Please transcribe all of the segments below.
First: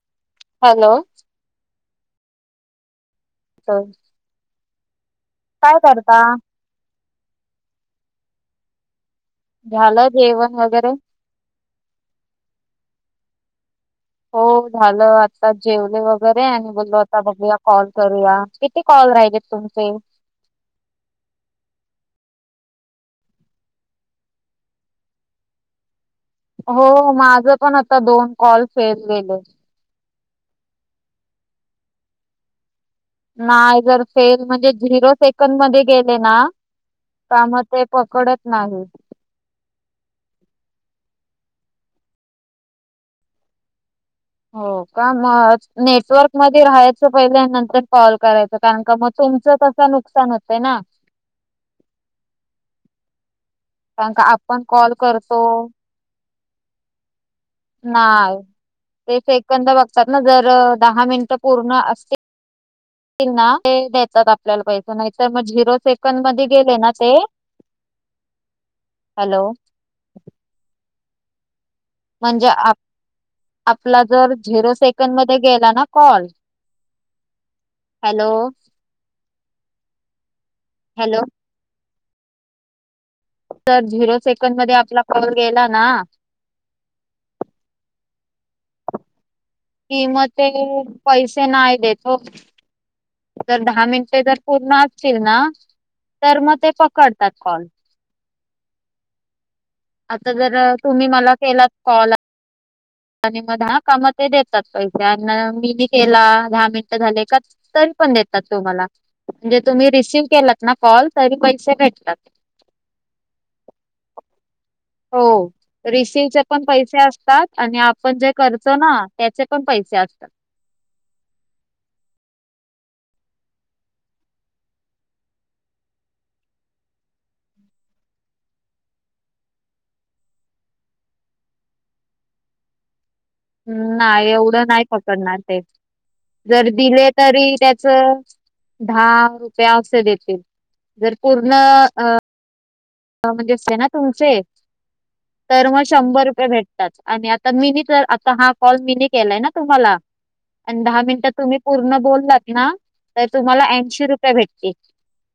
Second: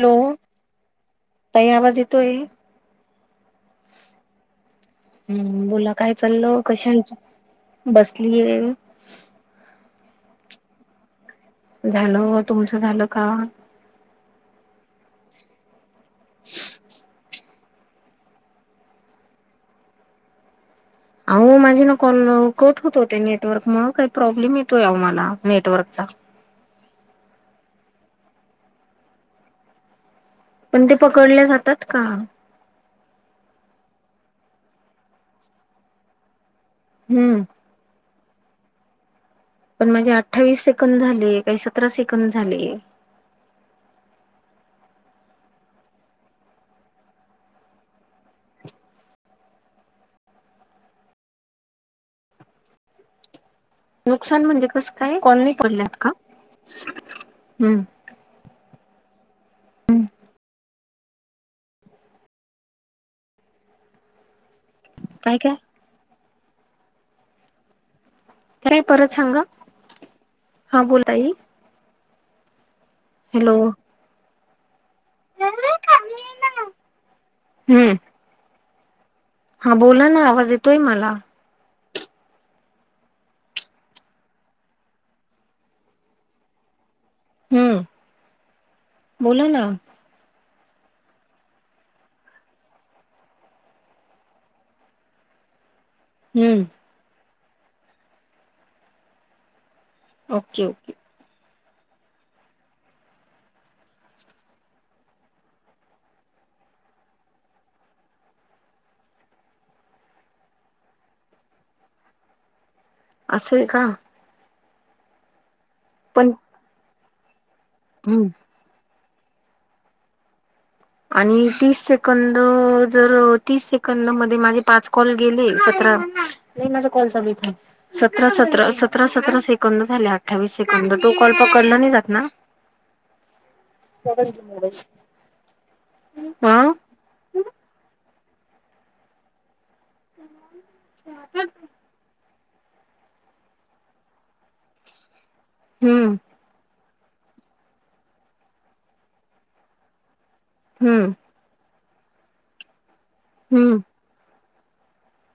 Hello. Hello. ताई आवाज येतोय? [unintelligible] हम्म काय बोला करता चाललो कश्यांचा बसलीये? झालं जेवण वगैरे? झालं हो तुमचं झालं का? हो झालं आता जेवले वगैरे आणि बोललो आता बघू या कॉल करूया किती कॉल राहिले तुमचे? अहो माझी ना कॉल कट होतोय ते नेटवर्क मुळं काही प्रॉब्लेम येतोय अहो मला नेटवर्कचा. हो माझा पण आता दोन कॉल फेल गेले. पण ते पकडल्या जातात का? नाही जर फेल म्हणजे झिरो सेकड मध्ये गेले ना हम्म का म ते पकडत नाहीत. पणं म्हणजे अठ्ठावीस सेकंद झाले कांहीं सतरा सेकंद झाले. हो कां मंग नेटवर्क मध्यें राहायचं पहिले नंतर कॉल करायचं कारणं कां मंग.. तुमचं तसं नुकसान होतं नां. कां नुकसान आपणं म्हणजे कसं कॉल काय करतो. नाही पडल्यात का हम्म हां तेें सेकंद बघतांत नां जरं दहा मिनटं पूर्ण असतील.. ति नां ते हीन देतात पहीले. नाहींतरं काय मंग काय झिरो सेकंड मध्यें गेले नां ते.. कां परंत हॅलो सांगा हां बोलांई. म्हणजे आप हॅलो! आपलां जरं झेरो सेकंड मध्यें.. गेलां नां कॉल हॅलो! हां बोलां नां आवांज येतोय मलां. हॅलो तरं झिरो सेकंद मध्यें आपलां कॉल गेलां नां.. हम्मं बोलां नां. किंमते मध्यें पैसे नाहीं देतो. तरं दहा मिनिटे जरं पूर्ण असतील नां.. तरं मंग ते हम्म पकडतांत कॉल. आंता ओके जरां ओके तुम्हीं मलां केलांत कॉल.. आणि मंग हां कामं ते देतांत पैसे आणि मीनी केलां दहा मिनिटं झाले कां? तरी पणं देतांत तुम्हांला म्हणजे तुंम्ही रिसिव्ह केलांत नां कॉल तरी पैसे भेटतांत. असं आहे कां? हो पण रिसिवचे पणं पैसे असतांत आणि आपणं हम्म जे करं.. करतो नां त्यांचे पणं पैसे असतांत. आणि तीस सेकंद जरं तीस सेकंद मध्यें माझे पांच कॉल गेले सतरा.. नाहीं माझं कॉलचालूं इथे. सतरा सतरा सतरा सतरा सेकंद झाले अठ्ठावीस सेकंद तो कॉल पकडलां नाहीं जातं नां. नाहीं नाहीं एवढं नाहीं पकडणांर ते हा दिले.. दिले तरी त्याचं दहा रुपया असं.. ते दे तीलं जरं पूर्ण अं म्हणजे असते नां तुमचे तरं मंग हम्म शंभर रुपये भेटतांत. आणि आंता मीनी तरं आंता हां कॉल मीने केलांय नां तुम्हांला आणि दहा हम्म मिनिटांत तुंम्ही.. पूर्ण बोलंलातं नां तरं तुम्हांला हम्म ऐंशी रुपये भेटतील.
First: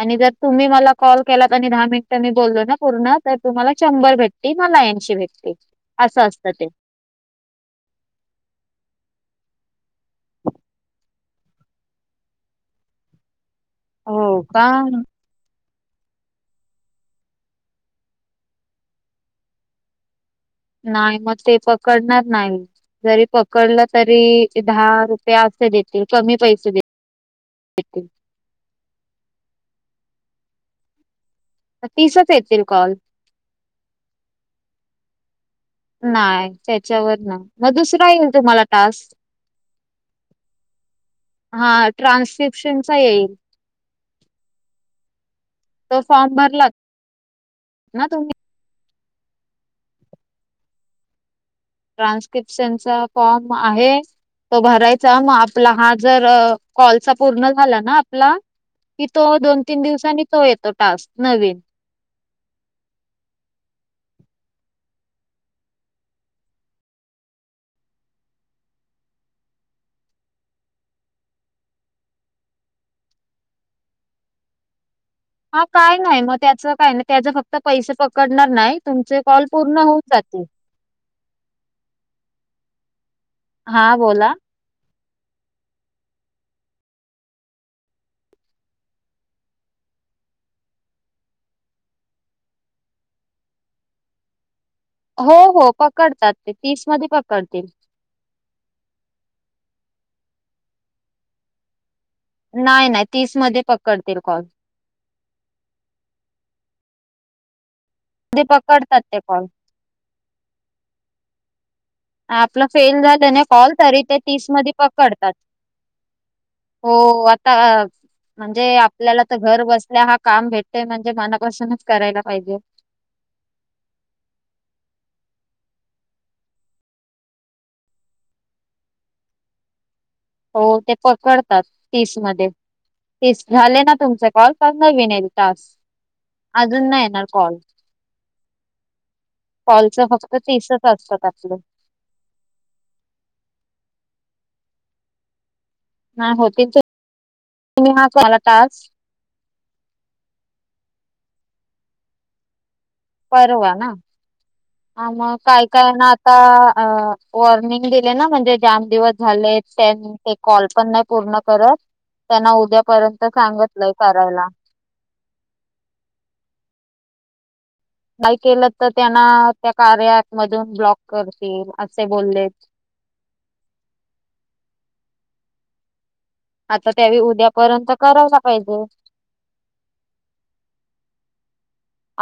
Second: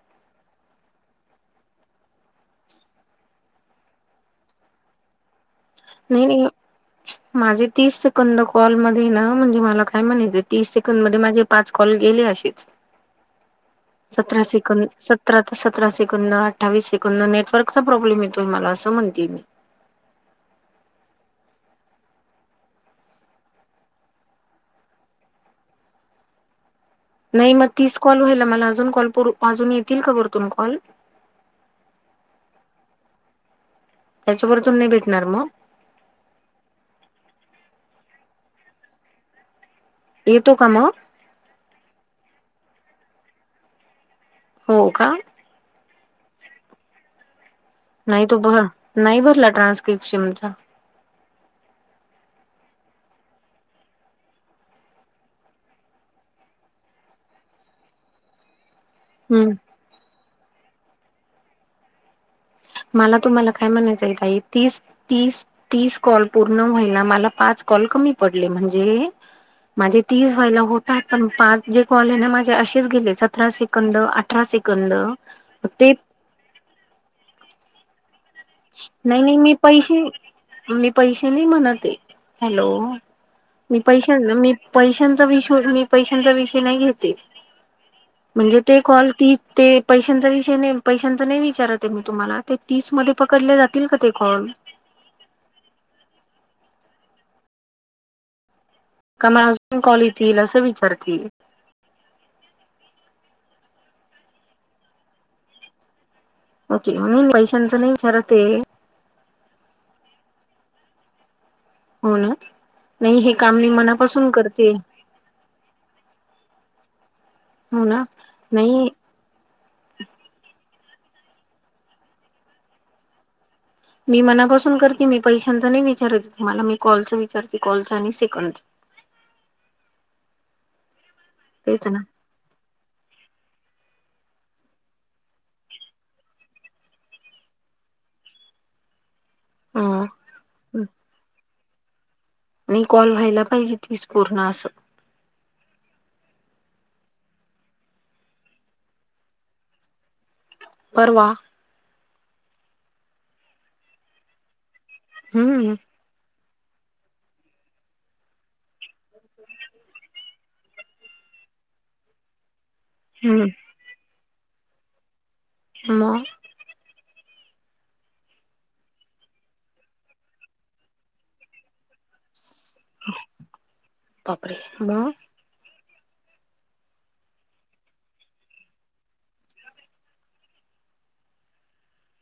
आणि जरं तुंम्ही मलां कॉल केलां आणि दहा मिनटं.. मी बोलंलो नां पूर्ण तरं तुम्हांला शंभर भेटतील मलां ऐंशी भेटतील नाहीं ह [unintelligible] माझे तीस सेकंद कॉलमध्यें नां म्हणजे मलां कायं म्हणायचं तीस सेकंद मध्यें माझे पांच कॉल गेलेचं अशेचं [unintelligible] [unintelligible] सतरा का? सिकांनि स सतरा ते सतरा सेकंदड अठ्ठावीस सेकंड नेटवर्कचा प्रॉब्लेम येतो मलां असं म्हणते नाहीं मंग ते पकडणांर नाहीं जरी पकडलं तरी दहा रुपये असे देतीलं कमी पैसे देतीलं नाहीं मंग तीस कॉल व्हांयला मलां अजूंन कॉल अजूंन येतीलं कां वरतूंन कॉल तीसच येतील कॉल, त्याच्याबरोब तुम नाही भेटणार मग, नाही, त्याच्यावर ना मग दुसरा येईल तुम्हाला टास्क. येतो का मग? हा, हो का? तो, फॉर्म भरला नाही. तो भर नाही भरला ट्रान्स्क्रिपशमचा ट्रान्स्क्रिप्शनचा फॉर्म आहे? तो भरायचा मग आपला हा जर कॉलचा पूर्ण झाला ना आपला, कि तो हम्म दोन- तीन दिवसांनी तो येतो टास्क नवीन, मला तुम्हाला काय म्हणायचं येत आहे तीस. तीस तीस कॉल पूर्ण व्हायला मला,? पाच कॉल कमी पडले म्हणजे माझे तीस व्हायला होतात पण पाच जे कॉले ना माझे असेच गेले सतराे, सतरा सेकंद अठरा सेकंद, हा ते काय नाही मग त्याचं काय नाही त्याच फक्त पैसे प, करणार नाही. तुमचे नाही कॉल मी पूर्ण होऊन पैसे जातील? मी पैसे नाही म्हणत हे.. हॅलो मी हा पैसे बोला मी पैशांचा मी पैशांचा नाही घेते [unintelligible] म्हणजे ते कॉल ती ते पैशांचा विषय नाही, पैशांच नाही विचारत आहे मी तुम्हाला ते तीस म पकडल्या जातील का ते कॉल, हो हो पकडतात ते तीस मध्ये पकडतील. का म अजून कॉल येतील असं विचारतील? नाही नाही तीस मध्ये पकडतील कॉल, ओके,, म पैशांचं नाही. विचारत आहे पकडतात ते कॉल. हो ना आपलं फेल नाही झालं हे काम मी नाही. ते मनापासून तीस करते मध्ये पकडतात? हो! ! आता हो ना म्हणजे, नाही आपल्याला घर बसल्या हा काम भेटतय म्हणजे मनापासूनच करायला पाहिजे? मी मनापासून करते, मी पैशांच नाही विचारयेतो तुम्हाला मी कॉलच विचारते कॉलच आणि सेकंड. हो ते पकडतात तेच ना तीस मध्ये, ते झाले ना तुमचे कॉल कर न विनेल तास, अजून नाही येणार कॉल, कॉलच ह फक्त तीसच असतात आपलं. नाही, कॉल व्हायला पाहिजे तीस पूर्ण असं, नाही होतील? तुम्ही हा तुम्हाला तास, परवा. परवा ना, मग काय हम्म काय ना. आता वॉर्निंग दिले ना म्हणजे जाम दिवस झाले त्यांनी. ते कॉल पण नाही पूर्ण करत त्यांना उद्यापर्यंत हम्म सांगतलंय करायला. मग? नाही केलं तर त्यांना त्या कार्यअँप मधून ब्लॉक करतील? असे बोललेत. बापरे! आता त्यावे उद्यापर्यंत करावला पाहिजे.?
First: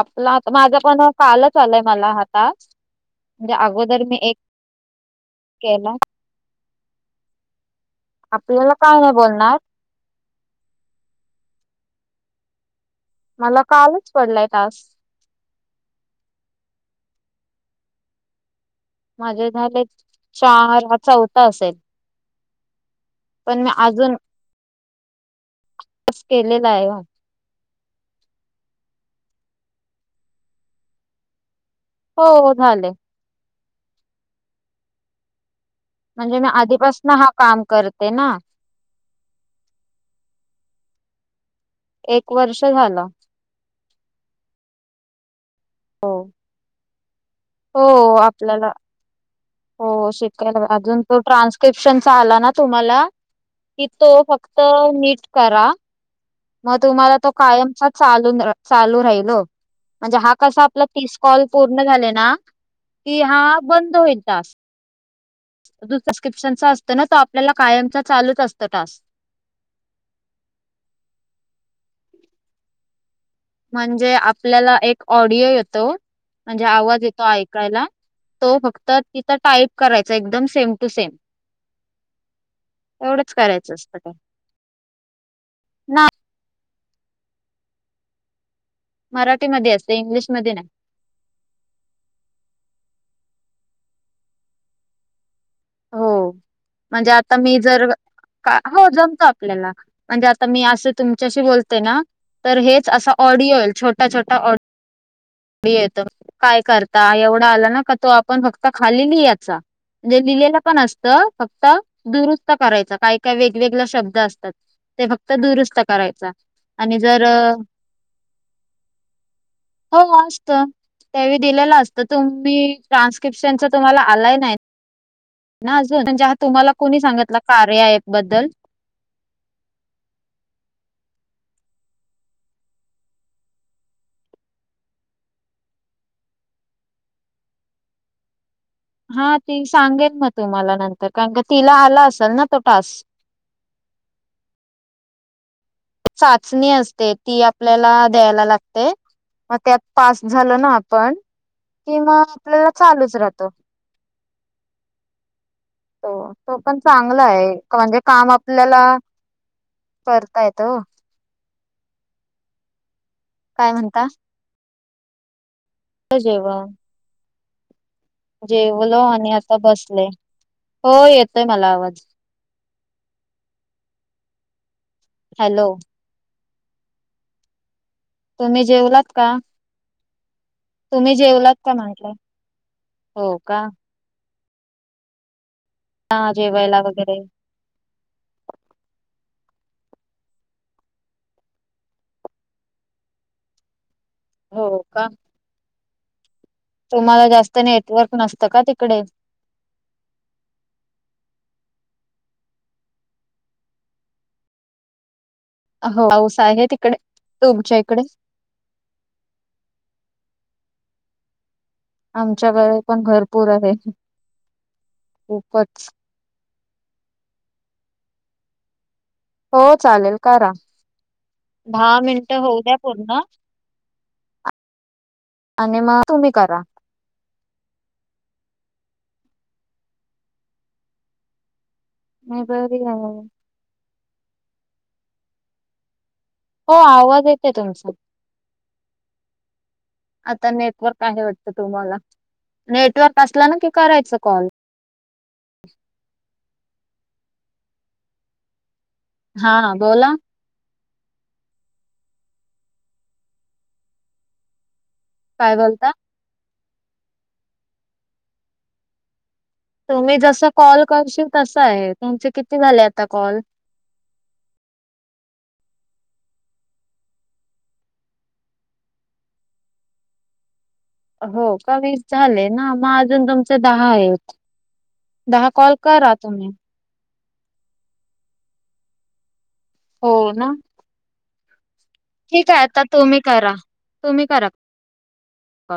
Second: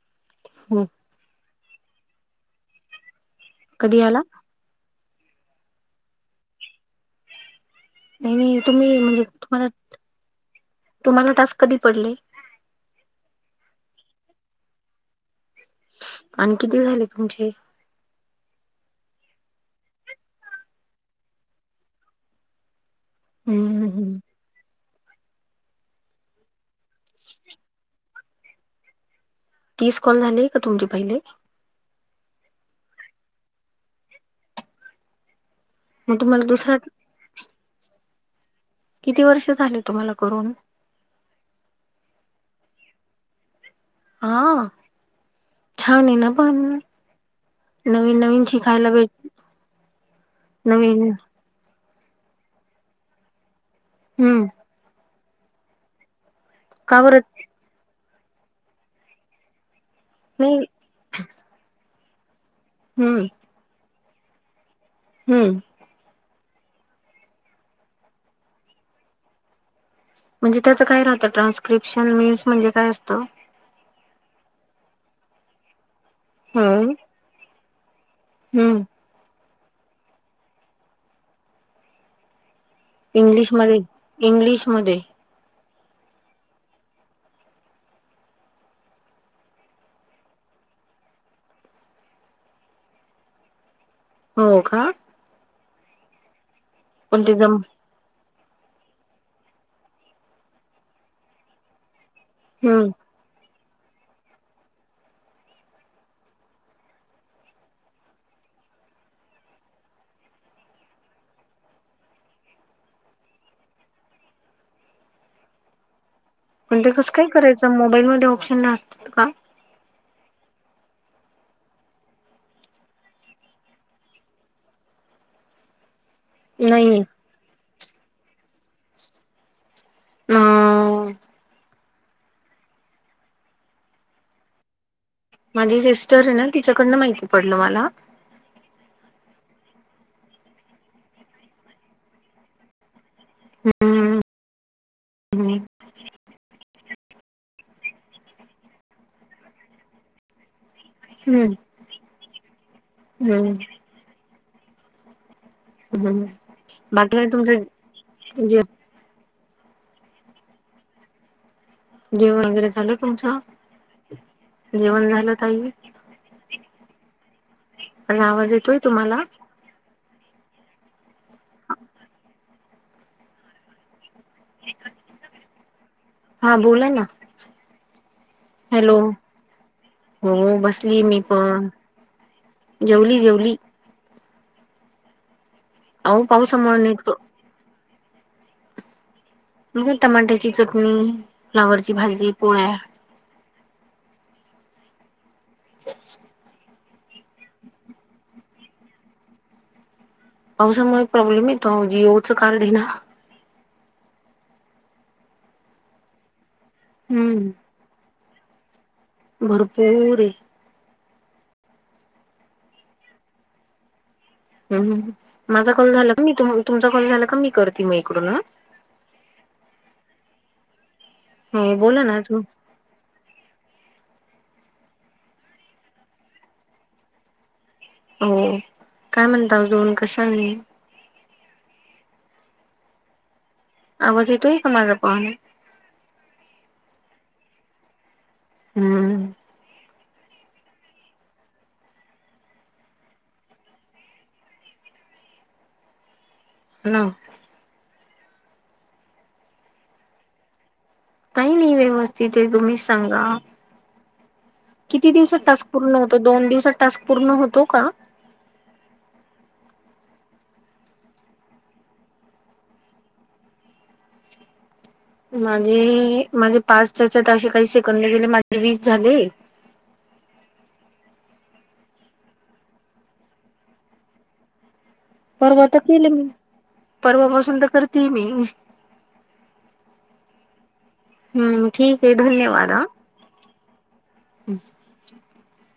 आपलं आप माझं हो. पण कालच आलय मला हातात म्हणजे कधी अगोदर मी आला एक. केलाय नाही नाही आपल्याला तुम्ही काय नाही म्हणजे बोलणार. तुम्हाला तुम्हाला टास्क कधी पडले? मला कालच पडलायं टास्क. आणि किती झालेत तुमचे? माझे झालेत चार हा चौथा असेल. पण मी हम्म अजून हम्म. केलेलं आहे. तीस कॉल झाले का तुमचे पहिले? हो झाले. मग म्हणजे तुम्हाला मी दुसरा आधीपासनं हा काम करते ना. किती वर्ष झाले तुम्हाला करून? एक वर्ष झालं. हा छान हो हे ना पण. हो नवीन नवीन आपल्याला शिकायला भेट हो शिकायला अजून नवीन तो ट्रान्स? क्रिप्शनचा आला ना तुम्हाला कि तो हम्म फक्त नीट करा. मग का तुम्हाला बरं तो कायमचा चाल चालू राहिल हो म्हणजे हा नाही कसा. आपल तीस कॉल पूर्ण झाले ना कि हम्म हा बंद होईल टास्क. हम्म. अजून प्रस्क्रिप्शन च असतं ना तर आपल्याला कायमचा चालूच असतं टास्क. म्हणजे त्याचं काय राहतं ट्रान्स्क्रिप्शन मिन्स म्हणजे काय असतं? म्हणजे आपल्याला एक ऑडिओ येतो म्हणजे हम्म आवाज येतो ऐकायला. तो हम्म फक्त तिथं टाईप करायचा एकदम सेम टू सेम. एवढंच करायचं इंग्लिशमध्ये इंग्लिशमध्ये नाय. मराठीमध्ये असते इंग्लिशमध्ये नाही. हो, का? हो म्हणजे पण ते आता जम मी जर. हो जमत आपल्याला म्हणजे आता मी असं तुमच्याशी बोलते ना तर हेच हम्म असं. ऑडिओ येइल छोटा छोटा ऑडिओ. येत काय करता एवढा आला ना का तो आपण फक्त खाली लिहायचा. म्हणजे लिहिलेलं पण असतं फक्त दुरुस्त करायचं काय काय वेगवेगळे शब्द असतात. ते फक्त दुरुस्त करायचं. पण ते कसं काय करायचं मोबाईल मध्ये ऑप्शन नं हो असतं. त्यांनी दिलेलं असतं तुम्ही ट्रान्स्क्रिप्शनच तुम्हाला आलाय नाय. ना अजूनण जे तुम्हाला कोणी नाही. सांगितला कार्या अँप बद्दल? [inaudible] माझी सिस्टर आहे ना तिच्याकडनं माहिती पडलं मला. हा ती सांगेन मग तुम्हाला नंतर कारण का तिला आला असेल ना तो टास्क. [inaudible] चाचणी असते ती आपल्याला द्यायला लागते. मग त्यात पास झालं ना आपण. हम्म कि म आपल्याला चालूच राहतो. हम्म हो तो पण बाकी चांगला काय आहे तुमचं म्हणजे काम जे आपल्याला करता येत. जेवण वगैरे झाल तुमच? काय म्हणता? जेवण झालं ताई? आता जेवण. माझा आवाज येतोय जेवलो तुम्हाला? आणि आता बसले. हो येतोय मला आवाज. ह [unintelligible] हॅलो. हा बोला ना. तुम्ही हॅलो जेवलात का? हो बसली तुम्ही मी जेवलात पण का म्हणलं? जेवली हो जेवली. का? आऊ हा, पावू जेवायला [unintelligible] वगैरे [unintelligible] टमाट्याची चटणी, फ्लावरची भाजी, पोळ्या. हो का? [inaudible] तुम्हाला जास्त नेटवर्क नसतं का तिकडे? पावसामुळे प्रॉब्लेम येतो, जीओचं कार्ड ये ना. हा हो पाऊस आहे. तिकडे हम्म तुमच्या इकडे? भरपूर ये. आमच्याकडे पण भरपूर आहे. हू हू. माझा खूपच कॉल झाला का मी तुम्हा? तुमचा कॉल झाला का मी करते मग इकडून ह. हो चालेल करा. हो दहा बोला ना मिनिट तू होऊ द्या पूर्ण. आणि मग तुम्ही करा. हो काय म्हणता तुम्ही कशा आहेत? मी बरी आहे. आवाज येतोय का माझा पाह ना? हो आवाज येते तुमचा. हम्म! आता नेटवर्क आहे वाटत तुम्हाला. नेटवर्क असला ना की, करायच कॉल. हू. हा बोला. काही नाही व्यवस्थित ये. तुम्हीच सांगा. किती दिवसात काय टास्क बोलता पूर्ण होतो? दोन दिवसात टास्क पूर्ण होतो का? तुम्ही जस कॉल करशील तस आहे. तुमचे किती झाले आता कॉल? माझे माझे पाच त्याच्यात असे काही सेकंद गेले, माझे वीस झाले. हो का वीस झाले ना, मग अजून तुमचे दहा आहेत. दहा परवा कॉल तर केले करा मी तुम्ही. परवापासून तर करते मी. हो ना. हुं. ठीक हाय आता तुम्ही करा. तुम्ही करा. का